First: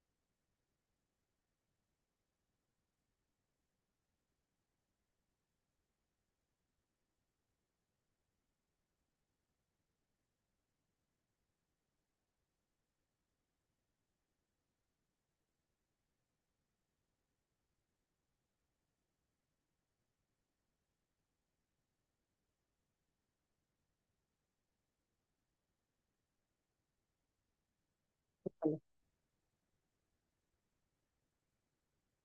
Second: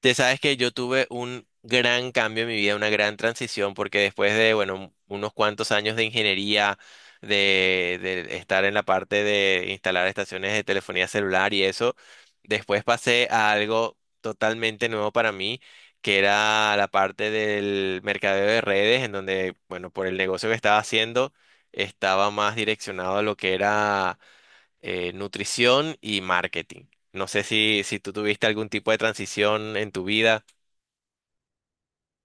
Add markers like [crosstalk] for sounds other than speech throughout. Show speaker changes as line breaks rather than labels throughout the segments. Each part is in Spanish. Te sabes que yo tuve un gran cambio en mi vida, una gran transición, porque después de, bueno, unos cuantos años de ingeniería, de estar en la parte de instalar estaciones de telefonía celular y eso, después pasé a algo totalmente nuevo para mí, que era la parte del mercadeo de redes, en donde, bueno, por el negocio que estaba haciendo, estaba más direccionado a lo que era nutrición y marketing. No sé si tú tuviste algún tipo de transición en tu vida.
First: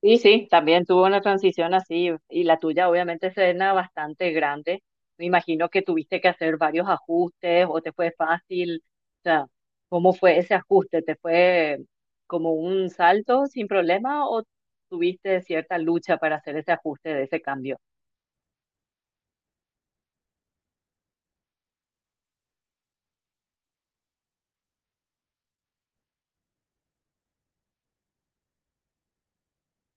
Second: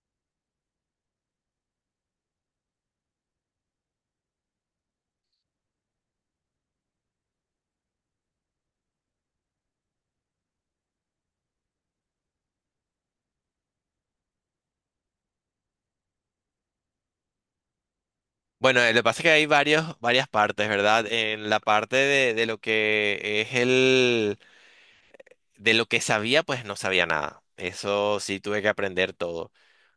Sí, sí, también tuvo una transición así y la tuya obviamente serena bastante grande. Me imagino que tuviste que hacer varios ajustes o te fue fácil. O sea, ¿cómo fue ese ajuste? ¿Te fue como un salto sin problema o tuviste cierta lucha para hacer ese ajuste de ese cambio?
Bueno, lo que pasa es que hay varias partes, ¿verdad? En la parte de lo que es el, de lo que sabía, pues no sabía nada. Eso sí tuve que aprender todo.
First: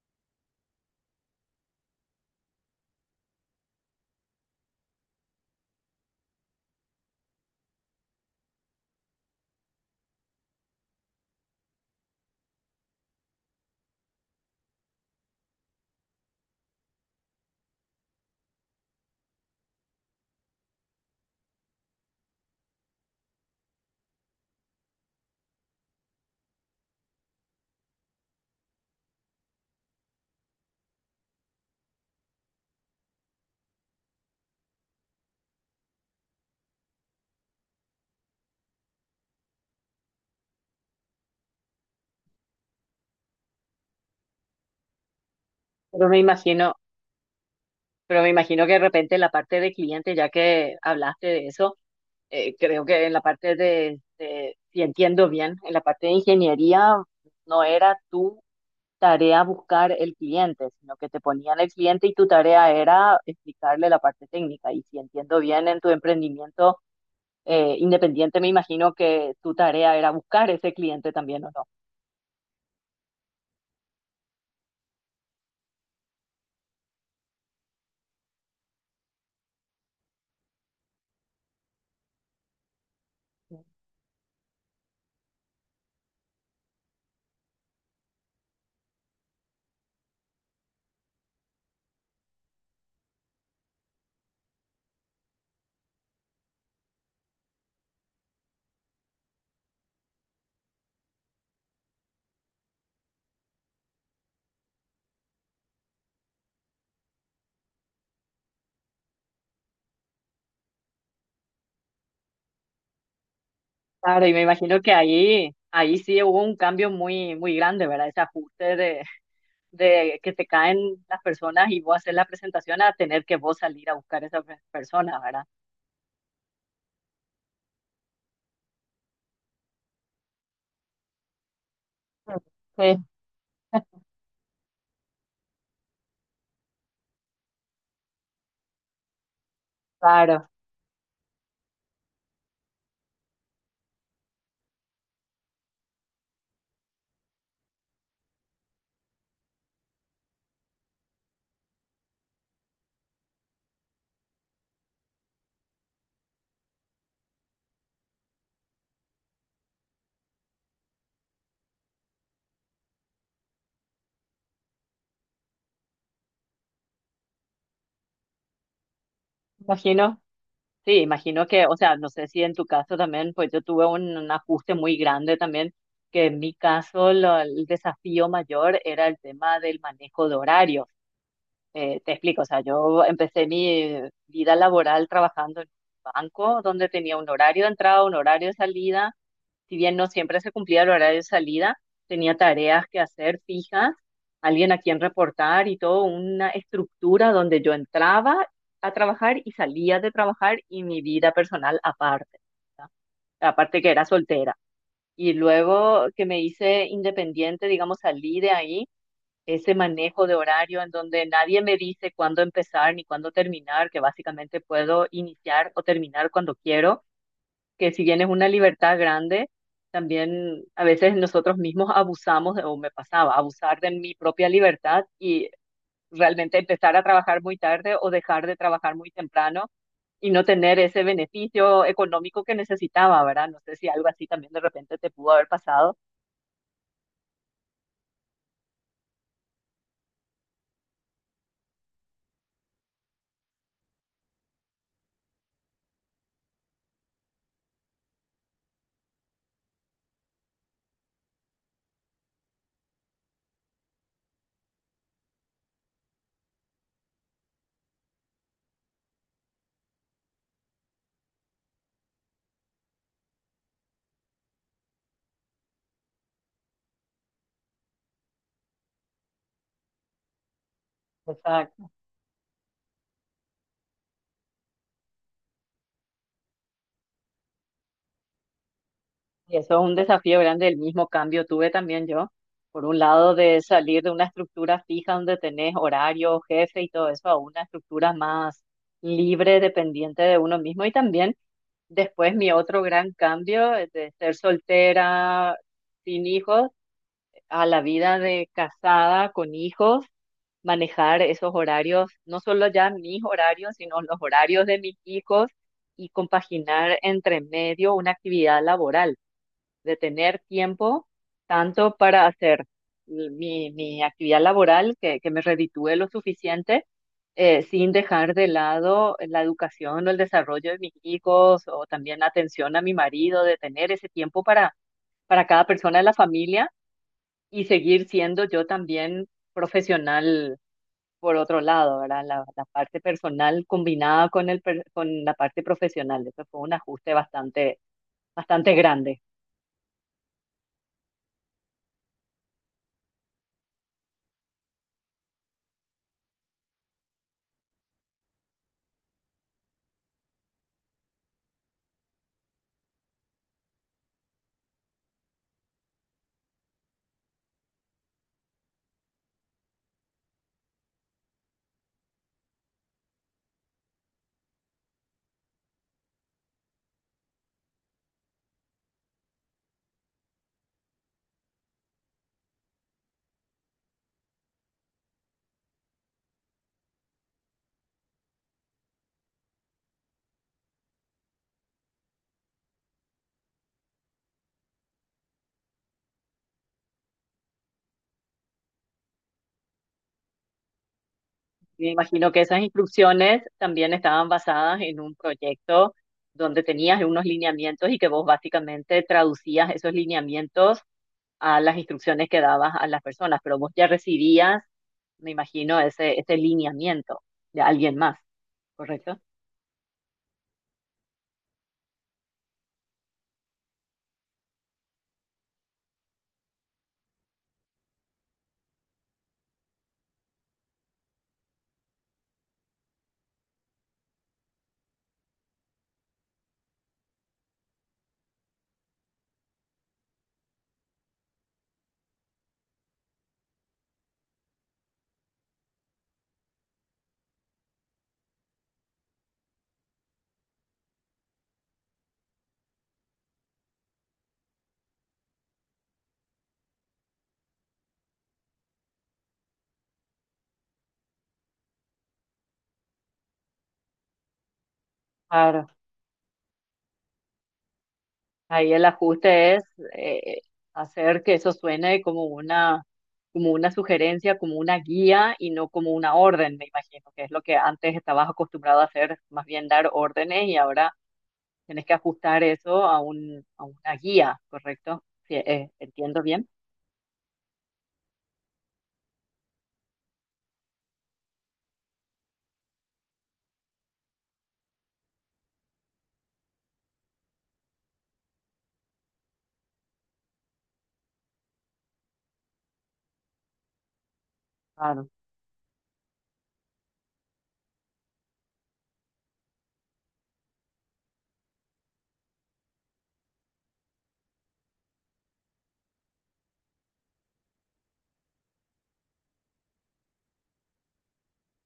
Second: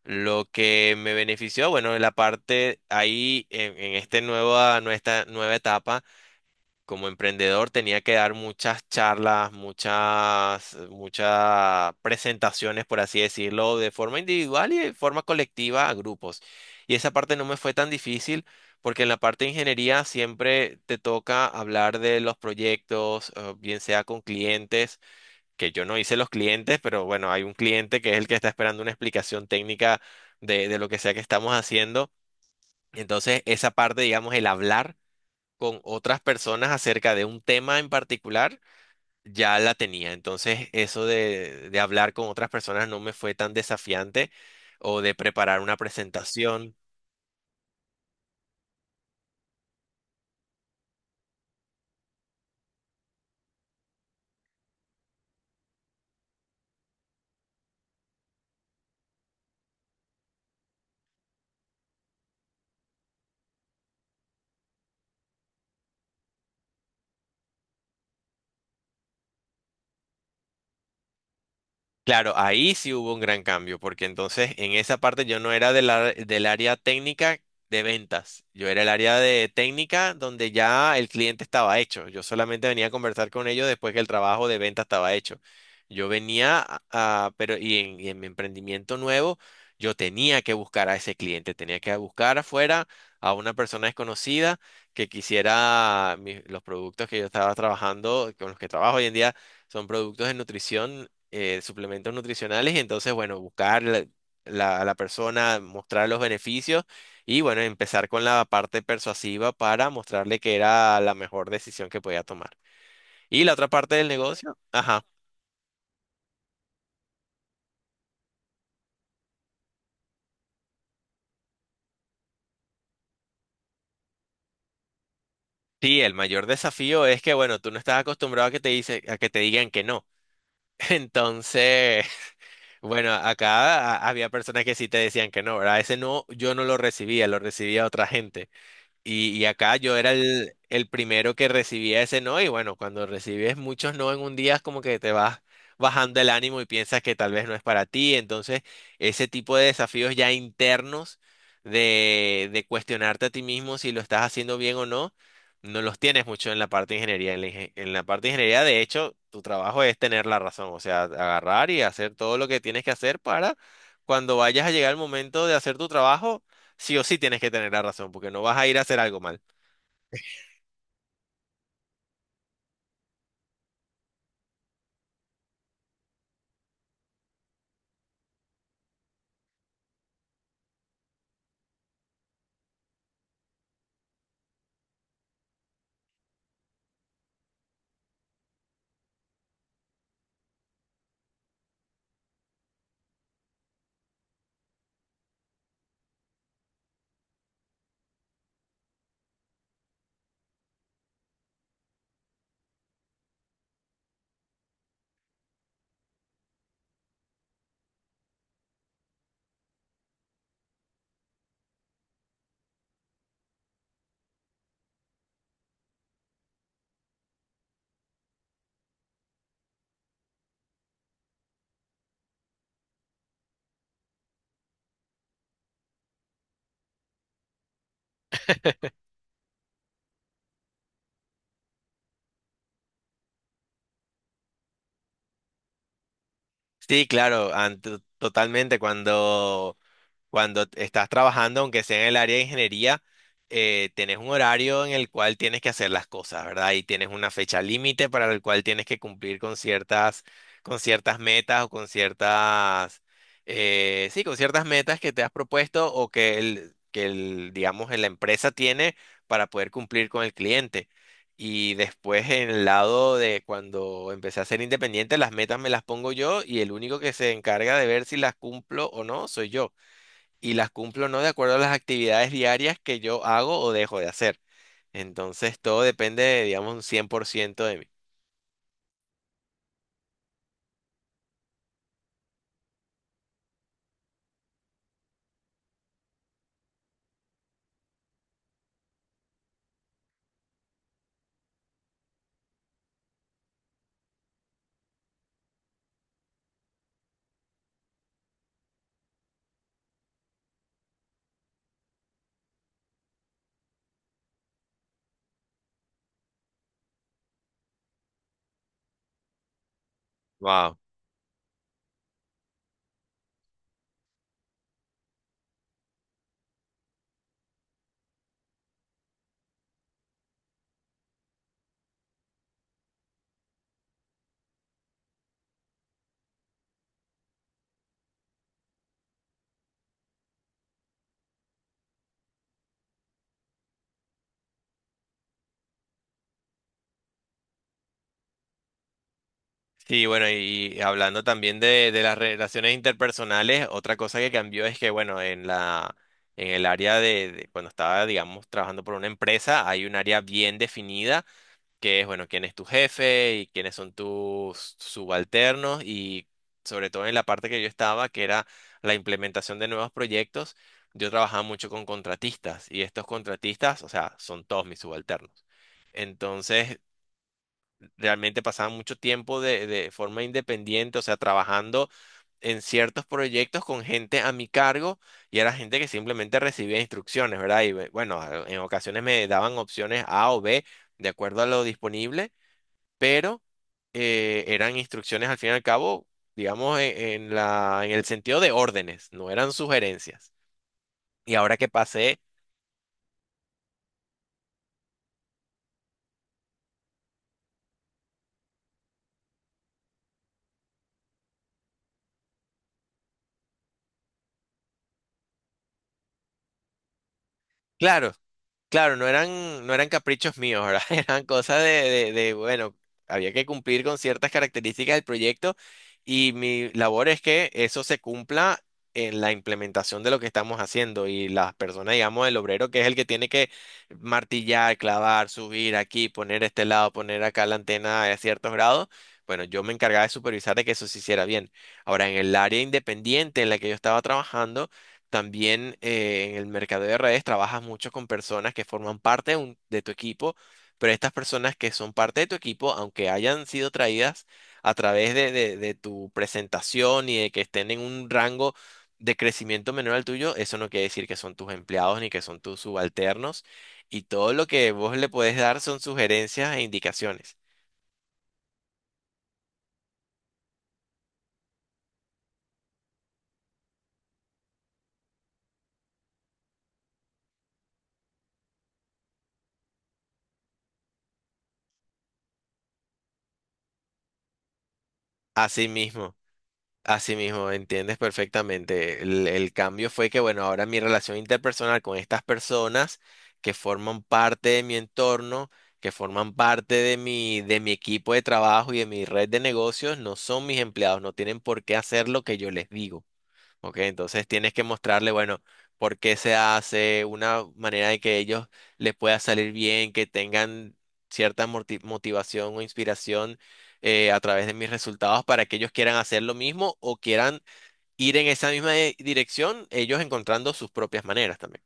Lo que me benefició, bueno, en la parte ahí, en nuestra nueva etapa. Como emprendedor tenía que dar muchas charlas, muchas presentaciones, por así decirlo, de forma individual y de forma colectiva a grupos. Y esa parte no me fue tan difícil porque en la parte de ingeniería siempre te toca hablar de los proyectos, bien sea con clientes, que yo no hice los clientes, pero bueno, hay un cliente que es el que está esperando una explicación técnica de lo que sea que estamos haciendo. Entonces, esa parte, digamos, el hablar con otras personas acerca de un tema en particular, ya la tenía. Entonces, eso de hablar con otras personas no me fue tan desafiante o de preparar una
Pero me imagino,
presentación.
pero me imagino que de repente la parte de cliente, ya que hablaste de eso, creo que en la parte de, si entiendo bien, en la parte de ingeniería no era tú tarea buscar el cliente, sino que te ponían el cliente y tu tarea era explicarle la parte técnica. Y si entiendo bien, en tu emprendimiento independiente, me imagino que tu tarea era buscar ese cliente también, ¿o no?
Claro, ahí sí hubo un gran cambio, porque entonces en esa parte yo no era del área técnica de ventas, yo era el área de técnica donde ya el cliente estaba hecho, yo solamente venía a conversar con ellos después que el trabajo de venta estaba hecho. Yo venía a, pero y en mi emprendimiento nuevo, yo tenía que buscar a ese cliente, tenía que buscar afuera a una persona desconocida que quisiera los productos que yo estaba trabajando, con los que trabajo hoy en día son productos de nutrición, suplementos nutricionales. Y entonces, bueno, buscar a la persona, mostrar los beneficios y, bueno, empezar con la parte persuasiva para mostrarle que era la mejor decisión que podía tomar. Y la otra parte del
Claro, y me
negocio,
imagino que
ajá.
ahí sí hubo un cambio muy, muy grande, ¿verdad? Ese ajuste de que te caen las personas y vos hacer la presentación a tener que vos salir a buscar a esas personas, ¿verdad?
Sí, el mayor desafío es que, bueno, tú no estás acostumbrado a que a que te digan que no. [laughs] Entonces, [laughs]
Sí,
bueno, acá
[laughs]
había personas que sí te decían que no, ¿verdad? Ese no, yo no lo recibía, lo recibía otra gente. Y acá yo era
claro.
el primero que recibía ese no, y bueno, cuando recibes muchos no en un día es como que te vas bajando el ánimo y piensas que tal vez no es para ti. Entonces, ese tipo de desafíos ya internos de cuestionarte a ti mismo si lo estás haciendo bien o no, no los tienes mucho en la parte de ingeniería. En la parte de ingeniería, de hecho, tu trabajo es tener la razón, o sea, agarrar y hacer todo lo que tienes que hacer para cuando vayas a llegar el momento de hacer tu trabajo. Sí o sí tienes que tener la razón, porque no vas a ir a hacer algo mal.
Imagino. Sí, imagino que, o sea, no sé si en tu caso también, pues yo tuve un ajuste muy grande también, que en mi caso lo- el desafío mayor era el tema del manejo de horarios. Te explico, o sea, yo empecé mi vida laboral trabajando en un banco donde tenía un horario de entrada, un horario de salida. Si bien no siempre se cumplía el horario de salida, tenía tareas que hacer fijas, alguien a quien reportar y todo, una estructura donde yo entraba a trabajar y salía de trabajar y mi vida personal aparte, ¿verdad? Aparte que era soltera. Y luego que me hice independiente, digamos, salí de ahí, ese manejo de horario en donde nadie me dice cuándo empezar ni cuándo terminar, que básicamente puedo iniciar o terminar cuando quiero, que si bien es una libertad grande, también a veces nosotros mismos abusamos, de- o me pasaba, abusar de mi propia libertad y realmente empezar a trabajar muy tarde o dejar de trabajar muy temprano y no tener ese beneficio económico que necesitaba, ¿verdad? No sé si algo así también de repente te pudo haber pasado.
Sí, claro, totalmente. Cuando estás trabajando, aunque sea en el área de ingeniería, tenés un horario en el cual tienes que hacer las cosas, ¿verdad? Y tienes una fecha límite para el cual tienes que cumplir con ciertas metas o con ciertas, sí, con ciertas metas que te has propuesto o que digamos, la empresa tiene para poder cumplir con el cliente. Y después en el lado de cuando empecé a ser independiente, las metas me las pongo yo y el único que se encarga de ver si las cumplo o no soy yo, y las cumplo no de acuerdo a las
Exacto.
actividades diarias que yo hago o dejo de hacer. Entonces todo depende, digamos, un 100% de mí.
Y eso es un desafío grande, el mismo cambio tuve también yo, por un lado de salir de una estructura fija donde tenés horario, jefe y todo eso, a una estructura más libre, dependiente de uno mismo y también después mi otro gran cambio, de ser soltera, sin hijos, a la vida de casada, con hijos, manejar esos horarios, no solo ya mis horarios, sino los horarios de mis hijos y compaginar entre medio una actividad laboral, de tener
Wow.
tiempo tanto para hacer mi, mi actividad laboral, que me reditúe lo suficiente, sin dejar de lado la educación o el desarrollo de mis hijos o también la atención a mi marido, de tener ese tiempo para cada persona de la familia y seguir siendo yo también profesional por otro lado, ¿verdad? La parte personal combinada con el, per- con la parte profesional. Eso fue un ajuste bastante, bastante grande.
Sí, bueno, y hablando también de las relaciones interpersonales, otra cosa que cambió es que, bueno, en el área de cuando estaba, digamos, trabajando por una empresa, hay un área bien definida que es, bueno, quién es tu jefe y quiénes son tus subalternos, y sobre todo en la parte que yo estaba, que era la implementación de nuevos proyectos, yo trabajaba mucho con contratistas, y estos contratistas, o sea, son todos mis subalternos. Entonces, realmente pasaba mucho tiempo de forma independiente, o sea, trabajando en ciertos proyectos con gente a mi cargo, y era gente que simplemente recibía instrucciones, ¿verdad? Y bueno, en ocasiones me daban opciones A o B de acuerdo a lo disponible, pero eran instrucciones al fin y al cabo, digamos, en, en el sentido de órdenes, no eran sugerencias. Y ahora que
Me
pasé,
imagino que esas instrucciones también estaban basadas en un proyecto donde tenías unos lineamientos y que vos básicamente traducías esos lineamientos a las instrucciones que dabas a las personas, pero vos ya recibías, me imagino, ese lineamiento de alguien
claro,
más,
Claro,
¿correcto?
no eran caprichos míos, ¿verdad? [laughs] Eran cosas de, bueno, había que cumplir con ciertas características del proyecto y mi labor es que eso se cumpla en la implementación de lo que estamos haciendo, y las personas, digamos, el obrero, que es el que tiene que martillar, clavar, subir aquí, poner este lado, poner acá la antena a ciertos grados. Bueno, yo me encargaba de supervisar de que eso se hiciera bien. Ahora, en el área independiente en la que yo estaba trabajando, también, en el mercado de redes trabajas mucho con personas que forman parte de tu equipo, pero estas personas que son parte de tu equipo, aunque hayan sido traídas a través de tu presentación y de que estén en un rango de crecimiento menor al tuyo, eso no quiere decir que son tus empleados ni que son tus subalternos. Y todo lo que vos le puedes dar son sugerencias e indicaciones.
Ahí el ajuste es eh, hacer que eso suene como una sugerencia, como una guía y no como una orden, me imagino, que es lo que antes estabas acostumbrado a hacer, más bien dar órdenes y ahora tienes que ajustar eso a un, a una guía, ¿correcto? Sí,
Asimismo.
¿entiendo bien?
Así mismo, entiendes perfectamente. El cambio fue que, bueno, ahora mi relación interpersonal con estas personas que forman parte de mi entorno, que forman parte de mi equipo de trabajo y de mi red de negocios, no son mis empleados, no tienen por qué hacer lo que yo les digo. Ok, entonces tienes que mostrarle,
Claro.
bueno, por qué se hace, una manera de que ellos les pueda salir bien, que tengan cierta motivación o inspiración, a través de mis resultados, para que ellos quieran hacer lo mismo o quieran ir en esa misma dirección, ellos encontrando sus propias maneras también.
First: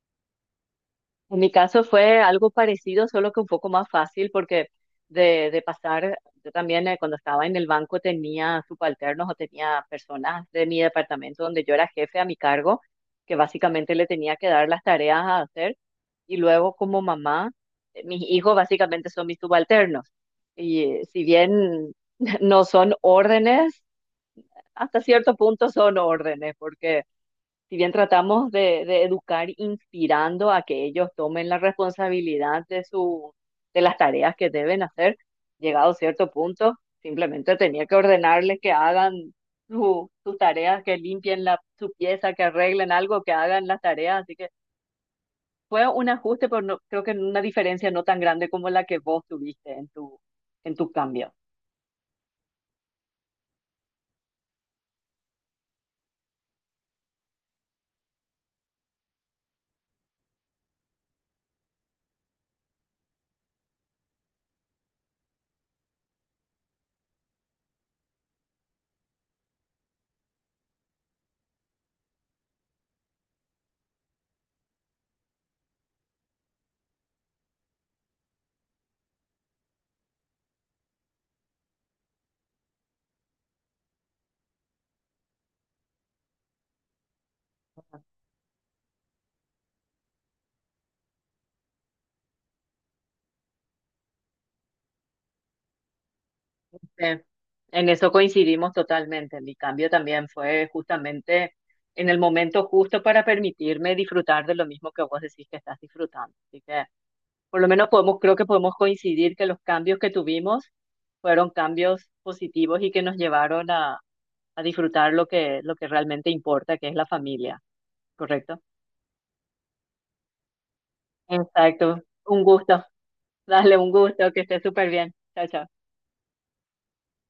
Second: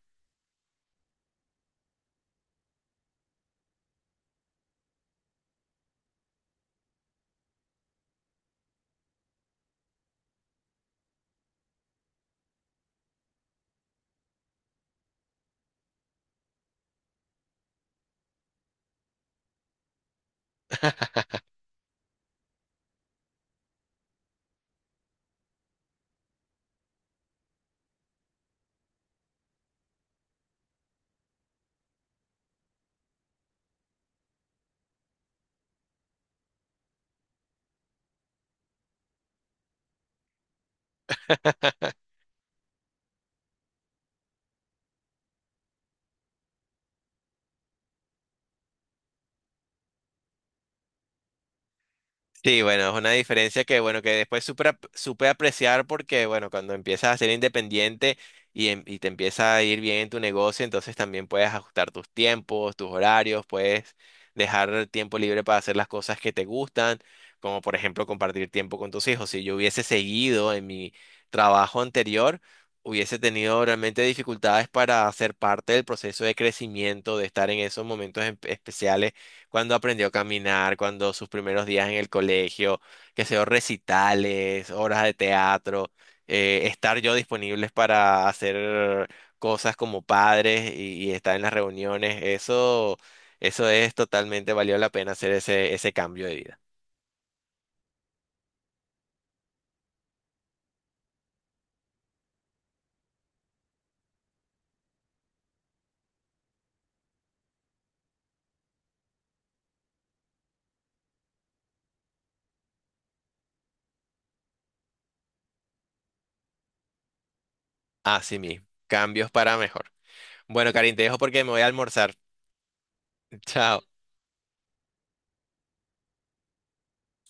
En mi caso fue algo parecido, solo que un poco más fácil, porque de pasar, yo también, cuando estaba en el banco tenía subalternos o tenía personas de mi departamento donde yo era jefe a mi cargo, que básicamente le tenía que dar las tareas a hacer. Y luego como mamá, mis hijos básicamente son mis subalternos. Y si bien [laughs] no son órdenes, hasta cierto punto son órdenes, porque si bien tratamos de educar inspirando a que ellos tomen la responsabilidad de su, de las tareas que deben hacer, llegado a cierto punto, simplemente tenía que ordenarles que hagan su- sus tareas, que limpien la, su
[laughs]
pieza, que arreglen algo, que hagan las tareas. Así que fue un ajuste, pero no, creo que una diferencia no tan grande como la que vos tuviste en tu cambio.
Sí, bueno, es una diferencia que, bueno, que después supe, supe apreciar, porque, bueno, cuando empiezas a ser independiente y te empieza a ir bien en tu negocio, entonces también puedes ajustar tus tiempos, tus horarios, puedes dejar tiempo libre para hacer las cosas que te gustan, como por ejemplo compartir tiempo con tus hijos. Si yo hubiese seguido en mi trabajo anterior, hubiese tenido realmente dificultades para ser parte del proceso de crecimiento, de estar en esos momentos especiales, cuando aprendió a caminar, cuando sus primeros días en el colegio, que sea recitales, obras de teatro, estar yo disponibles para hacer cosas como padres y estar en las reuniones, eso es totalmente valió la pena hacer ese cambio de vida.
Eh, En eso coincidimos totalmente. Mi cambio también fue justamente en el momento justo para permitirme disfrutar de lo mismo que vos decís que estás disfrutando. Así que por lo menos podemos, creo que podemos coincidir que los cambios que tuvimos fueron cambios positivos y que nos llevaron a disfrutar lo que realmente importa, que es la familia,
Así
¿correcto?
mismo, cambios para mejor. Bueno, Karin, te dejo porque me voy a
Exacto.
almorzar.
Un gusto.
[laughs]
Dale,
Chao.
un gusto, que estés súper bien. Chao, chao.